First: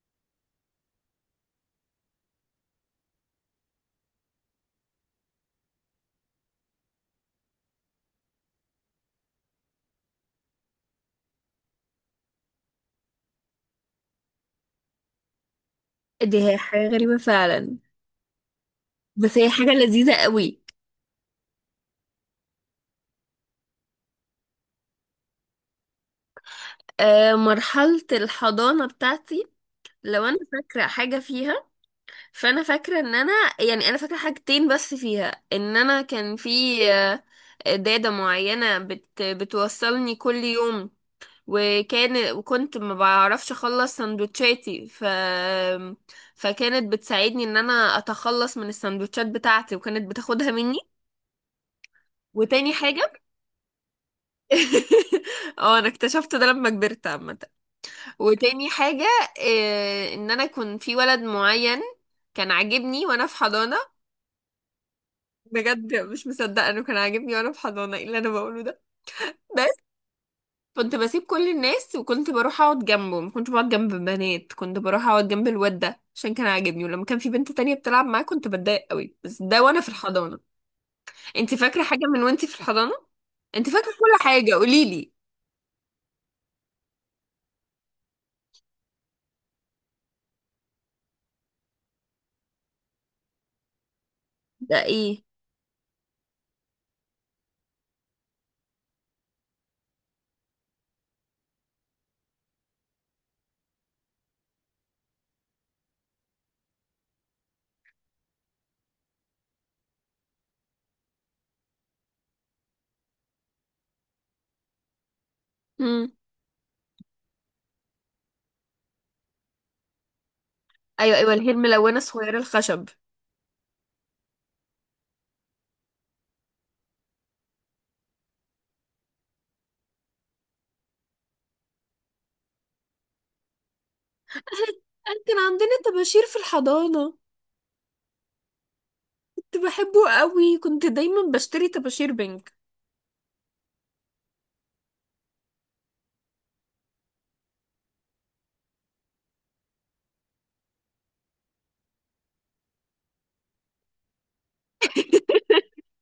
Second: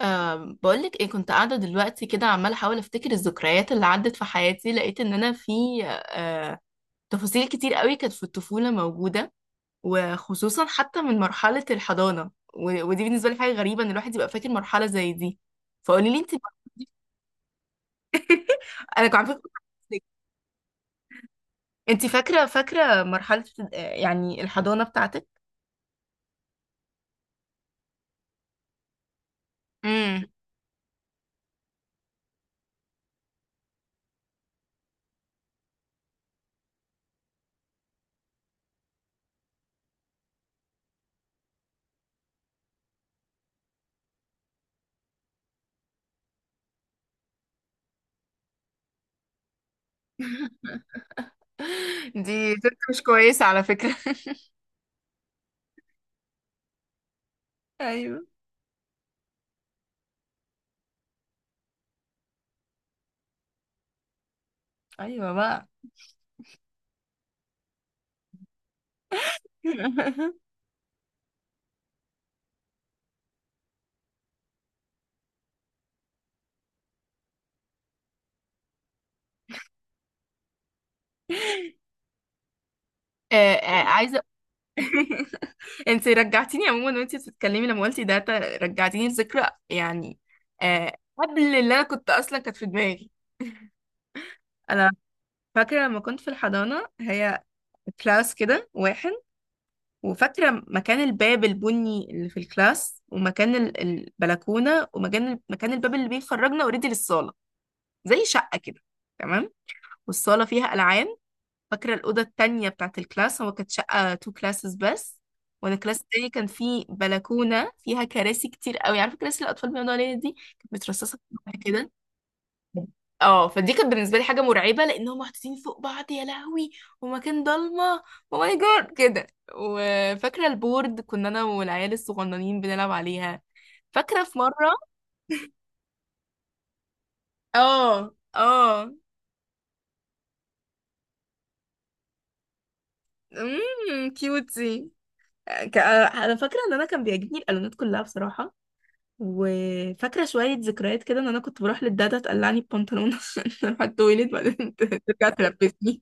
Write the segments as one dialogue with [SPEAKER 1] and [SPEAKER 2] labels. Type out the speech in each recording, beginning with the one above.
[SPEAKER 1] بقولك ايه، كنت قاعدة دلوقتي كده عمالة احاول افتكر الذكريات اللي عدت في حياتي. لقيت ان انا في أه تفاصيل كتير قوي كانت في الطفولة موجودة، وخصوصا حتى من مرحلة الحضانة ودي بالنسبة لي حاجة غريبة ان الواحد يبقى فاكر مرحلة زي دي. فقولي لي انت.
[SPEAKER 2] دي هي حاجة غريبة فعلا.
[SPEAKER 1] انا كنت عارفة
[SPEAKER 2] بس هي
[SPEAKER 1] كنت
[SPEAKER 2] حاجة
[SPEAKER 1] هسألك،
[SPEAKER 2] لذيذة قوي.
[SPEAKER 1] انت فاكرة مرحلة يعني الحضانة بتاعتك؟
[SPEAKER 2] آه، مرحلة الحضانة بتاعتي،
[SPEAKER 1] امم.
[SPEAKER 2] لو انا فاكرة حاجة فيها، فانا فاكرة ان انا، يعني انا فاكرة حاجتين بس فيها. ان انا كان في آه، دادة معينة بتوصلني كل يوم، وكنت ما بعرفش اخلص سندوتشاتي، فكانت بتساعدني ان انا اتخلص من السندوتشات بتاعتي، وكانت بتاخدها مني.
[SPEAKER 1] دي
[SPEAKER 2] وتاني
[SPEAKER 1] ست مش
[SPEAKER 2] حاجة
[SPEAKER 1] كويسة على فكرة.
[SPEAKER 2] اه انا اكتشفت ده لما كبرت عامة.
[SPEAKER 1] ايوه،
[SPEAKER 2] وتاني حاجة إيه، ان انا كنت في ولد معين كان عاجبني وانا في حضانة.
[SPEAKER 1] ايوه بقى.
[SPEAKER 2] بجد مش مصدقة انه كان عاجبني وانا في حضانة، ايه اللي انا بقوله ده. بس كنت بسيب كل الناس وكنت بروح اقعد جنبه، ما كنتش بقعد جنب بنات، كنت بروح اقعد جنب الواد ده عشان كان عاجبني، ولما كان في بنت تانية بتلعب معاه كنت بتضايق قوي. بس ده وانا في الحضانة. انت فاكرة حاجة من وانت في الحضانة؟
[SPEAKER 1] آه،
[SPEAKER 2] انت
[SPEAKER 1] آه،
[SPEAKER 2] فاكرة
[SPEAKER 1] عايزة.
[SPEAKER 2] كل حاجة، قوليلي.
[SPEAKER 1] انت رجعتيني عموما وانت بتتكلمي لما قلتي ده، رجعتيني لذكرى يعني، قبل اللي انا كنت اصلا كانت في دماغي.
[SPEAKER 2] ده
[SPEAKER 1] انا
[SPEAKER 2] ايه؟
[SPEAKER 1] فاكره لما كنت في الحضانه هي كلاس كده واحد، وفاكره مكان الباب البني اللي في الكلاس ومكان البلكونه ومكان الباب اللي بيخرجنا اوريدي للصاله، زي شقه كده. تمام. والصاله فيها العاب. فاكرة الأوضة التانية بتاعت الكلاس، هو كانت شقة تو كلاسز بس. وأنا الكلاس التاني كان فيه بلكونة فيها كراسي كتير قوي، عارفة كراسي الأطفال بيقعدوا عليها دي، كانت
[SPEAKER 2] ايوه
[SPEAKER 1] مترصصة
[SPEAKER 2] ايوه،
[SPEAKER 1] في
[SPEAKER 2] اللي هي
[SPEAKER 1] بعض كده.
[SPEAKER 2] الملونه الصغيره الخشب.
[SPEAKER 1] اه، فدي كانت بالنسبة لي حاجة مرعبة لأن هم محطوطين فوق بعض، يا لهوي. ومكان ضلمة، او ماي جاد كده. وفاكرة البورد كنا أنا والعيال الصغننين بنلعب عليها. فاكرة في مرة.
[SPEAKER 2] أنا كان عندنا طباشير في الحضانه،
[SPEAKER 1] اه، اه.
[SPEAKER 2] كنت بحبه قوي، كنت دايما بشتري طباشير بينك.
[SPEAKER 1] كيوتي. انا فاكره ان انا كان بيعجبني الالوانات كلها بصراحه. وفاكره شويه ذكريات كده، ان انا كنت بروح للدادا تقلعني البنطلون عشان اروح التويليت، بعدين ترجع تلبسني.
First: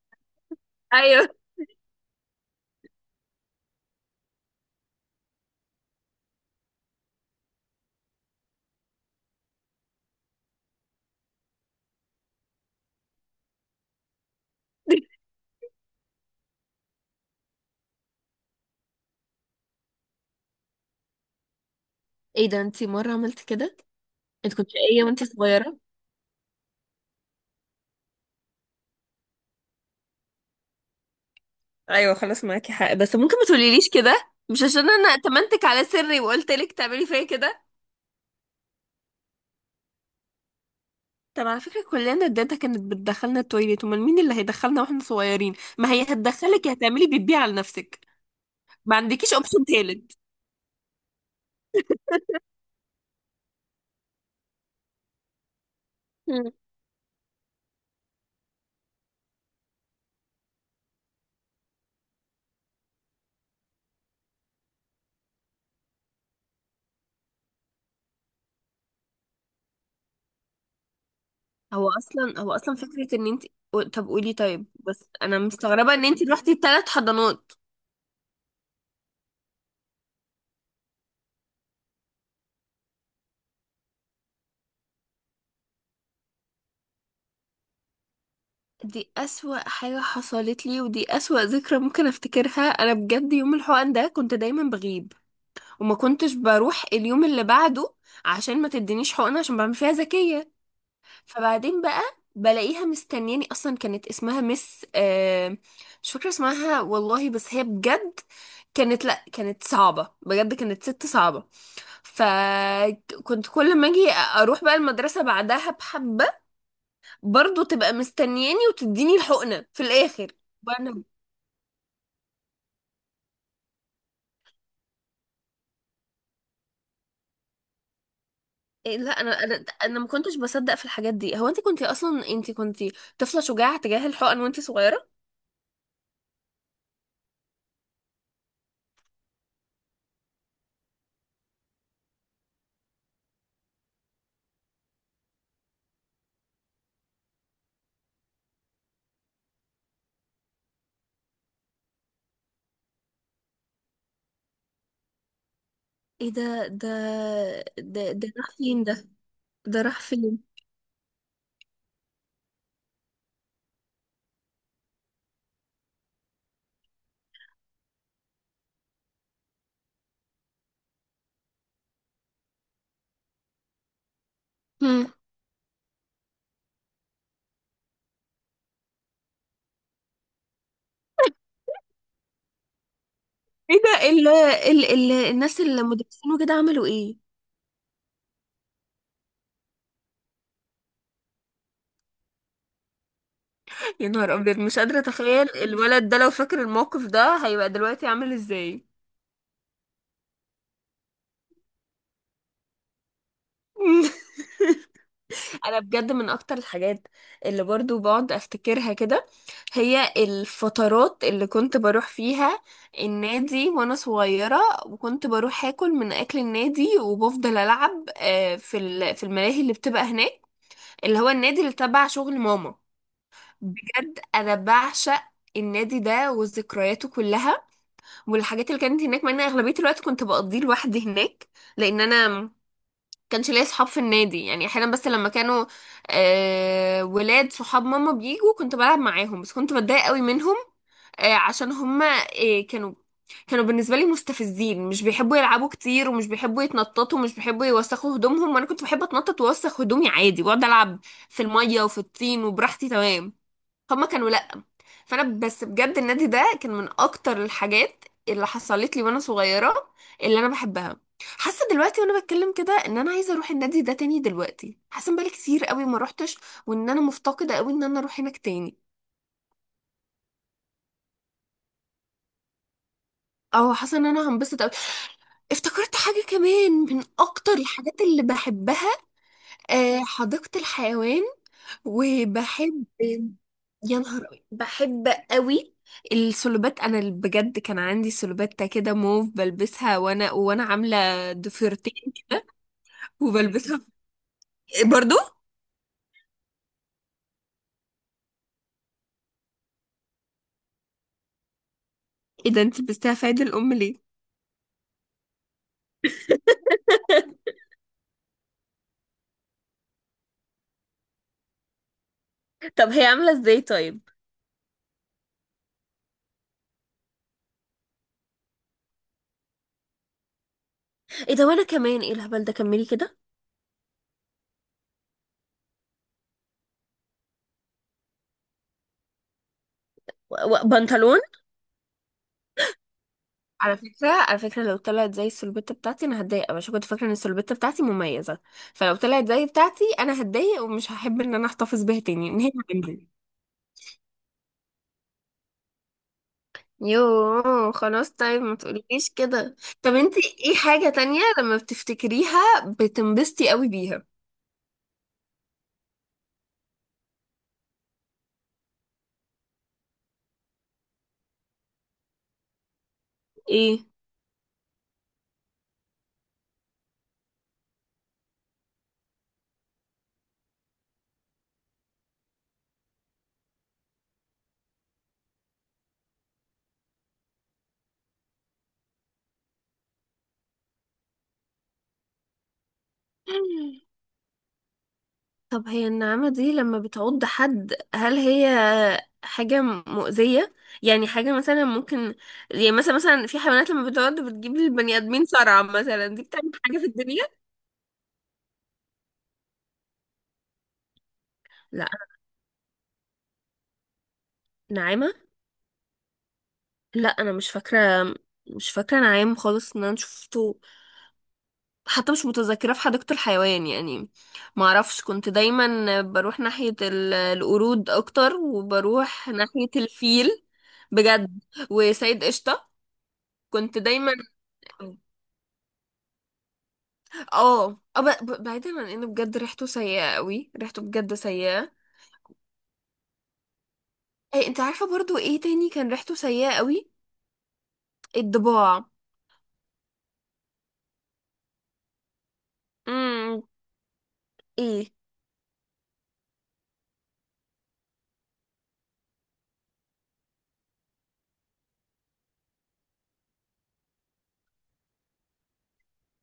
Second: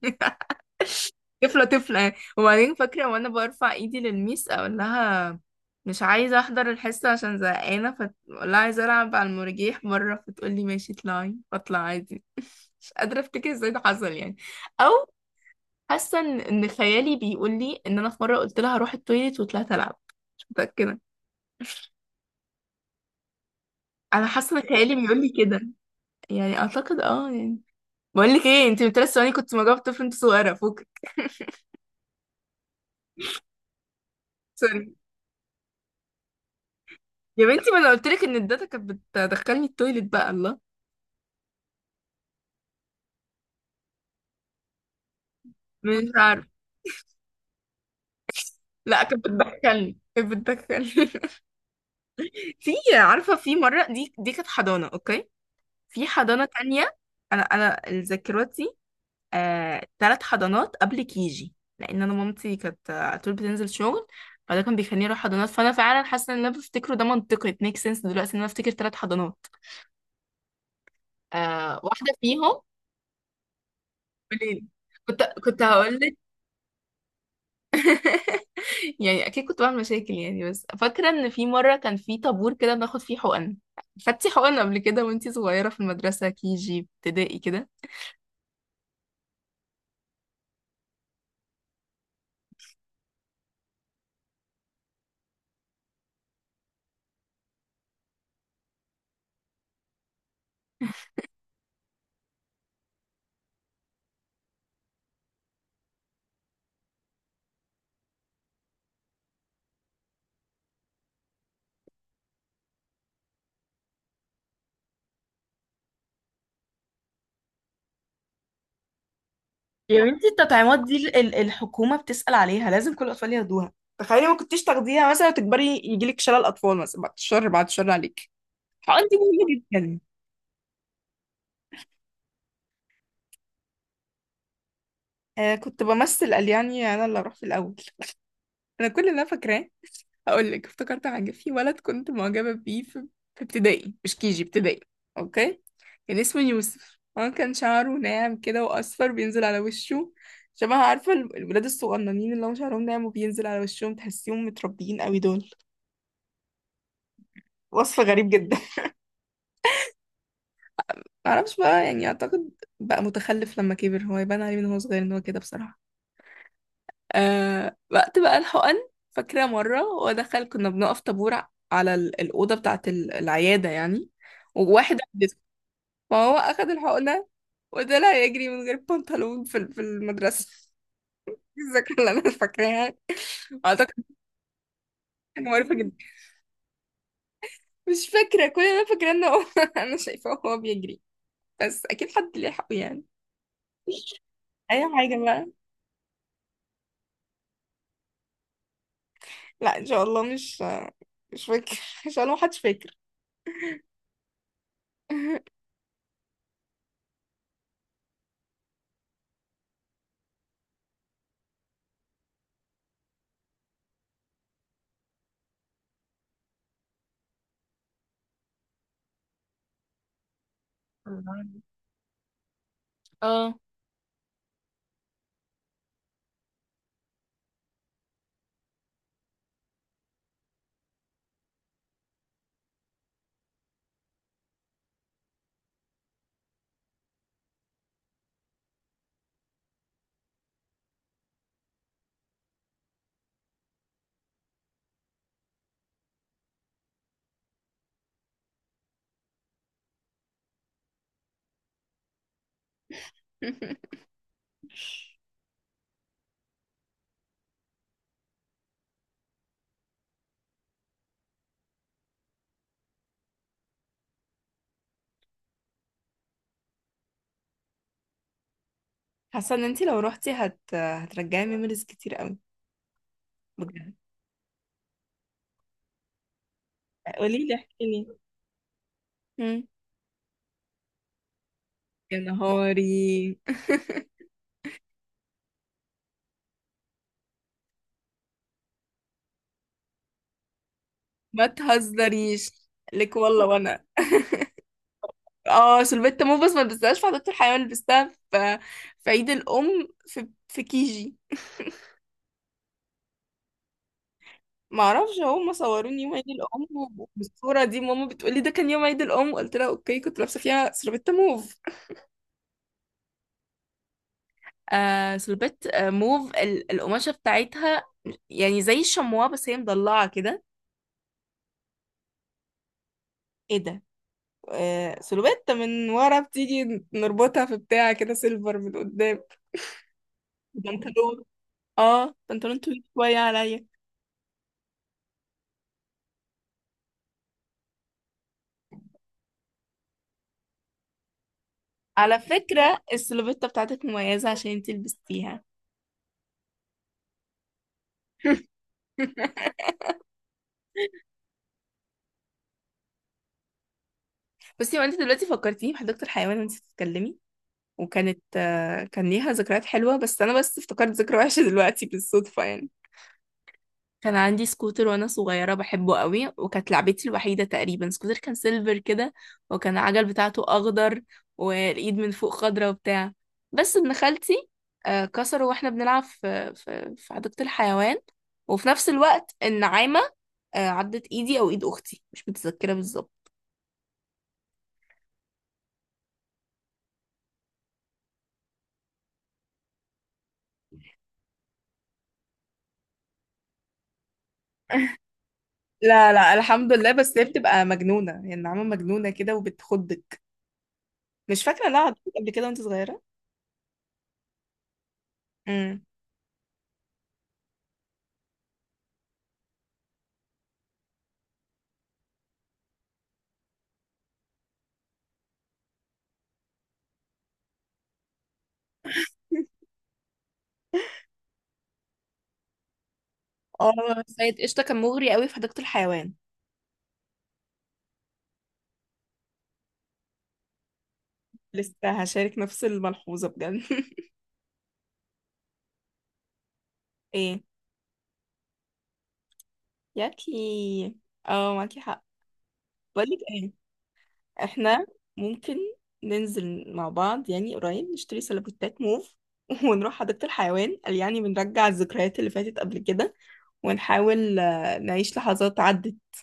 [SPEAKER 2] ايوه.
[SPEAKER 1] طفله طفله يعني. وبعدين فاكره وانا برفع ايدي للميس، اقول لها مش عايزه احضر الحصه عشان زهقانه، فاقول لها عايزه العب على المرجيح بره، فتقول لي ماشي اطلعي، فاطلع عادي. مش قادره افتكر ازاي ده حصل يعني. او حاسه ان خيالي بيقول لي ان انا في مره قلت لها هروح التويليت وطلعت العب. مش متاكده.
[SPEAKER 2] ايه ده، انتي مره عملت كده؟
[SPEAKER 1] انا
[SPEAKER 2] انت
[SPEAKER 1] حاسه ان
[SPEAKER 2] كنت
[SPEAKER 1] خيالي
[SPEAKER 2] شقيه
[SPEAKER 1] بيقول
[SPEAKER 2] وانتي
[SPEAKER 1] لي كده.
[SPEAKER 2] صغيره؟
[SPEAKER 1] يعني اعتقد اه يعني. بقول لك ايه، انت من 3 ثواني كنت مجاوب طفل انت صغيره فوقك.
[SPEAKER 2] ايوه خلاص، معاكي حق، بس ممكن ما تقوليليش كده، مش
[SPEAKER 1] سوري.
[SPEAKER 2] عشان انا اتمنتك على سري وقلت لك تعملي فيا
[SPEAKER 1] يا
[SPEAKER 2] كده.
[SPEAKER 1] بنتي ما انا قلت لك ان الداتا كانت بتدخلني التويليت بقى الله.
[SPEAKER 2] طب على فكره، كلنا الداتا كانت بتدخلنا التويليت، امال مين اللي هيدخلنا واحنا صغيرين؟ ما هي
[SPEAKER 1] مش عارف.
[SPEAKER 2] هتدخلك، هتعملي بتبيع على نفسك. ما
[SPEAKER 1] لا، كانت
[SPEAKER 2] عندكيش اوبشن
[SPEAKER 1] بتدخلني
[SPEAKER 2] تالت؟
[SPEAKER 1] كانت بتدخلني. في. عارفه في مره، دي كانت حضانه، اوكي. في حضانه تانية، انا ذاكرتي. ثلاث حضانات قبل كيجي، لان انا مامتي كانت على طول بتنزل شغل، فده كان بيخليني اروح حضانات. فانا فعلا حاسه ان اللي انا بفتكره ده منطقي، it makes sense دلوقتي ان انا افتكر ثلاث حضانات.
[SPEAKER 2] هو
[SPEAKER 1] واحده
[SPEAKER 2] اصلا هو
[SPEAKER 1] فيهم.
[SPEAKER 2] اصلا فكره ان انت، طب قولي. طيب
[SPEAKER 1] قوليلي،
[SPEAKER 2] بس
[SPEAKER 1] كنت
[SPEAKER 2] انا
[SPEAKER 1] كنت
[SPEAKER 2] مستغربه
[SPEAKER 1] هقول
[SPEAKER 2] ان
[SPEAKER 1] لك.
[SPEAKER 2] انت روحتي 3 حضانات.
[SPEAKER 1] يعني اكيد كنت بعمل مشاكل يعني، بس فاكره ان في مره كان في طابور كده بناخد فيه حقن. خدتي حقن قبل كده وانتي صغيره في المدرسه كي جي ابتدائي كده؟
[SPEAKER 2] دي اسوأ حاجه حصلت لي، ودي اسوأ ذكرى ممكن افتكرها انا بجد. يوم الحقن ده كنت دايما بغيب، وما كنتش بروح اليوم اللي بعده عشان ما تدينيش حقنه، عشان بعمل فيها ذكيه. فبعدين بقى بلاقيها مستنياني. اصلا كانت اسمها مس مش فاكره اسمها والله، بس هي بجد كانت، لا كانت صعبه بجد، كانت ست صعبه. فكنت كل ما اجي اروح بقى المدرسة بعدها بحبة، برضو تبقى مستنياني وتديني الحقنة في
[SPEAKER 1] يا بنتي
[SPEAKER 2] الاخر.
[SPEAKER 1] التطعيمات دي
[SPEAKER 2] وانا
[SPEAKER 1] الحكومة بتسأل عليها، لازم كل الأطفال ياخدوها. تخيلي ما كنتيش تاخديها مثلا وتكبري يجيلك شلل أطفال مثلا، بعد الشر بعد الشر عليك.
[SPEAKER 2] إيه،
[SPEAKER 1] الحقن
[SPEAKER 2] لا
[SPEAKER 1] دي
[SPEAKER 2] انا انا
[SPEAKER 1] مهمة
[SPEAKER 2] انا
[SPEAKER 1] جدا.
[SPEAKER 2] ما كنتش بصدق في الحاجات دي. هو انت كنتي طفلة شجاعة تجاه الحقن وانت صغيرة.
[SPEAKER 1] كنت بمثل قال يعني أنا اللي أروح في الأول. أنا كل اللي أنا فاكراه، هقول لك، افتكرت حاجة في ولد كنت معجبة بيه في ابتدائي مش كيجي ابتدائي، اوكي. كان اسمه يوسف، هو كان شعره ناعم كده واصفر بينزل على وشه، شبه عارفة الولاد الصغننين اللي هم شعرهم ناعم وبينزل على وشهم، تحسيهم متربيين قوي دول.
[SPEAKER 2] ايه ده ده
[SPEAKER 1] وصف
[SPEAKER 2] ده
[SPEAKER 1] غريب
[SPEAKER 2] ده راح
[SPEAKER 1] جدا.
[SPEAKER 2] فين ده؟ ده راح فين؟
[SPEAKER 1] معرفش بقى، يعني اعتقد بقى متخلف لما كبر هو، يبان عليه من هو صغير ان هو كده بصراحة. وقت بقى الحقن، فاكرة مرة هو دخل كنا بنقف طابور على الأوضة بتاعة العيادة يعني. وواحد
[SPEAKER 2] هم.
[SPEAKER 1] ما هو أخد الحقنة وطلع يجري من غير بنطلون في المدرسة. دي الذاكرة اللي أنا فاكراها.
[SPEAKER 2] ايه
[SPEAKER 1] أعتقد
[SPEAKER 2] ده،
[SPEAKER 1] دي
[SPEAKER 2] ال ال ال
[SPEAKER 1] حاجة
[SPEAKER 2] الناس
[SPEAKER 1] معروفة جدا.
[SPEAKER 2] المدرسين وكده عملوا ايه؟
[SPEAKER 1] مش فاكرة، كل اللي أنا فاكراه إن هو أنا شايفاه وهو بيجري، بس أكيد حد لحقه يعني.
[SPEAKER 2] يا نهار ابيض، مش
[SPEAKER 1] أي
[SPEAKER 2] قادرة
[SPEAKER 1] حاجة بقى.
[SPEAKER 2] اتخيل الولد ده لو فاكر الموقف ده هيبقى دلوقتي عامل ازاي.
[SPEAKER 1] لا إن شاء الله مش فاكر. إن شاء الله محدش فاكر.
[SPEAKER 2] انا بجد من اكتر الحاجات اللي برضو بقعد افتكرها كده، هي الفترات اللي كنت بروح فيها النادي وانا صغيرة. وكنت بروح اكل من اكل النادي، وبفضل العب في في الملاهي اللي بتبقى هناك، اللي هو
[SPEAKER 1] والله.
[SPEAKER 2] النادي اللي تبع شغل ماما.
[SPEAKER 1] اه.
[SPEAKER 2] بجد انا بعشق النادي ده وذكرياته كلها، والحاجات اللي كانت هناك، مع ان اغلبية الوقت كنت بقضيه لوحدي هناك، لان انا كانش ليا صحاب في النادي. يعني احيانا بس لما كانوا ولاد صحاب ماما بيجوا كنت بلعب معاهم، بس كنت بتضايق قوي منهم، عشان هما كانوا بالنسبة لي مستفزين، مش بيحبوا يلعبوا كتير، ومش بيحبوا يتنططوا، ومش بيحبوا يوسخوا هدومهم. وانا كنت بحب اتنطط واوسخ هدومي عادي، واقعد العب في المية وفي الطين وبراحتي تمام. هما كانوا لا. فانا بس بجد النادي ده كان من اكتر الحاجات اللي حصلت لي وانا صغيره، اللي انا بحبها. حاسه دلوقتي وانا بتكلم كده ان انا عايزه اروح النادي ده تاني دلوقتي، حاسه ان بقالي كتير قوي ما روحتش، وان انا مفتقده قوي ان انا اروح هناك تاني.
[SPEAKER 1] حاسة إن أنتي لو روحتي هترجعي ميموريز كتير قوي،
[SPEAKER 2] او،
[SPEAKER 1] بجد.
[SPEAKER 2] حاسه ان انا هنبسط قوي. افتكرت حاجه كمان من
[SPEAKER 1] قولي
[SPEAKER 2] اكتر
[SPEAKER 1] لي، احكي
[SPEAKER 2] الحاجات
[SPEAKER 1] لي.
[SPEAKER 2] اللي بحبها،
[SPEAKER 1] مم.
[SPEAKER 2] حديقة الحيوان.
[SPEAKER 1] يا
[SPEAKER 2] وبحب،
[SPEAKER 1] نهاري.
[SPEAKER 2] يا نهار أوي. بحب قوي السلوبات. انا بجد كان عندي سلوبات كده موف بلبسها، وانا عامله
[SPEAKER 1] ما
[SPEAKER 2] ضفيرتين
[SPEAKER 1] تهزريش لك والله.
[SPEAKER 2] وبلبسها.
[SPEAKER 1] وانا
[SPEAKER 2] إيه برضو؟
[SPEAKER 1] اه سلفيت موفز ما لبستهاش في حديقة الحيوان، لبستها في في عيد الام، في كيجي.
[SPEAKER 2] ايه ده، انت لبستها في عيد الام ليه؟
[SPEAKER 1] ما اعرفش، هم صوروني يوم عيد الام، وبالصوره دي ماما بتقولي ده كان يوم عيد الام، قلت لها اوكي كنت لابسه فيها سلفيت موف.
[SPEAKER 2] طب هي عاملة ازاي طيب؟
[SPEAKER 1] سلفيت موف، القماشه بتاعتها يعني زي الشمواه بس هي مضلعه كده.
[SPEAKER 2] ايه ده، وانا كمان، ايه الهبل ده، كملي كده.
[SPEAKER 1] ايه ده. سلوبيت من ورا بتيجي نربطها في بتاع كده سيلفر من قدام.
[SPEAKER 2] و- و-
[SPEAKER 1] بنطلون
[SPEAKER 2] بنطلون.
[SPEAKER 1] اه بنطلون طويل شوية عليا.
[SPEAKER 2] على فكرة، على فكرة لو طلعت زي السلبتة بتاعتي أنا هتضايق أوي، عشان كنت فاكرة إن السلبتة بتاعتي مميزة. فلو طلعت زي بتاعتي أنا هتضايق، ومش هحب إن أنا أحتفظ بيها
[SPEAKER 1] على
[SPEAKER 2] تاني، إن هي
[SPEAKER 1] فكرة
[SPEAKER 2] عندي.
[SPEAKER 1] السلوفيتا بتاعتك مميزة عشان انت لبستيها.
[SPEAKER 2] يوه، خلاص طيب ما تقوليليش كده. طب انتي ايه حاجة تانية لما بتفتكريها بتنبسطي قوي بيها؟
[SPEAKER 1] بصي، وانت دلوقتي فكرتيني بحديقة الحيوان وانت بتتكلمي، وكانت آه، كان ليها ذكريات حلوة، بس انا بس افتكرت ذكرى وحشة دلوقتي بالصدفة يعني.
[SPEAKER 2] ايه؟
[SPEAKER 1] كان عندي سكوتر وانا صغيره بحبه قوي، وكانت لعبتي الوحيده تقريبا سكوتر، كان سيلفر كده، وكان العجل بتاعته اخضر، والايد من فوق خضره وبتاع. بس ابن خالتي كسره واحنا بنلعب في في حديقه الحيوان. وفي نفس الوقت النعامه عضت ايدي او ايد اختي، مش متذكره بالظبط.
[SPEAKER 2] طب هي النعامة دي لما بتعض حد، هل هي حاجة مؤذية؟ يعني حاجة مثلا ممكن، يعني مثلا في حيوانات لما بتعض بتجيب للبني آدمين صرع مثلا،
[SPEAKER 1] لا،
[SPEAKER 2] دي
[SPEAKER 1] لا،
[SPEAKER 2] بتعمل
[SPEAKER 1] الحمد
[SPEAKER 2] حاجة في
[SPEAKER 1] لله، بس هي
[SPEAKER 2] الدنيا؟
[SPEAKER 1] بتبقى مجنونة يعني. النعامة مجنونة كده وبتخضك. مش فاكرة لا
[SPEAKER 2] لا،
[SPEAKER 1] عضتك قبل كده وانت صغيرة.
[SPEAKER 2] نعامة؟
[SPEAKER 1] امم.
[SPEAKER 2] لا أنا مش فاكرة، مش فاكرة نعام خالص إن أنا شفته، حتى مش متذكرة في حديقة الحيوان يعني. معرفش، كنت دايما بروح ناحية القرود أكتر، وبروح ناحية الفيل. بجد. وسيد قشطة، كنت
[SPEAKER 1] اه،
[SPEAKER 2] دايما،
[SPEAKER 1] سيد قشطه كان مغري قوي في حديقه الحيوان.
[SPEAKER 2] اه بعيدا عن ان بجد ريحته سيئة قوي، ريحته بجد سيئة.
[SPEAKER 1] لسه هشارك نفس الملحوظة بجد.
[SPEAKER 2] ايه انت عارفة برضو ايه تاني كان ريحته سيئة قوي؟
[SPEAKER 1] ايه.
[SPEAKER 2] الضباع.
[SPEAKER 1] ياكي. اه، معاكي حق. بقولك
[SPEAKER 2] امم.
[SPEAKER 1] ايه، احنا
[SPEAKER 2] ايه؟
[SPEAKER 1] ممكن ننزل مع بعض يعني قريب، نشتري سيلبوتات موف ونروح حديقة الحيوان، قال يعني بنرجع الذكريات اللي فاتت قبل كده، ونحاول نعيش لحظات عدت.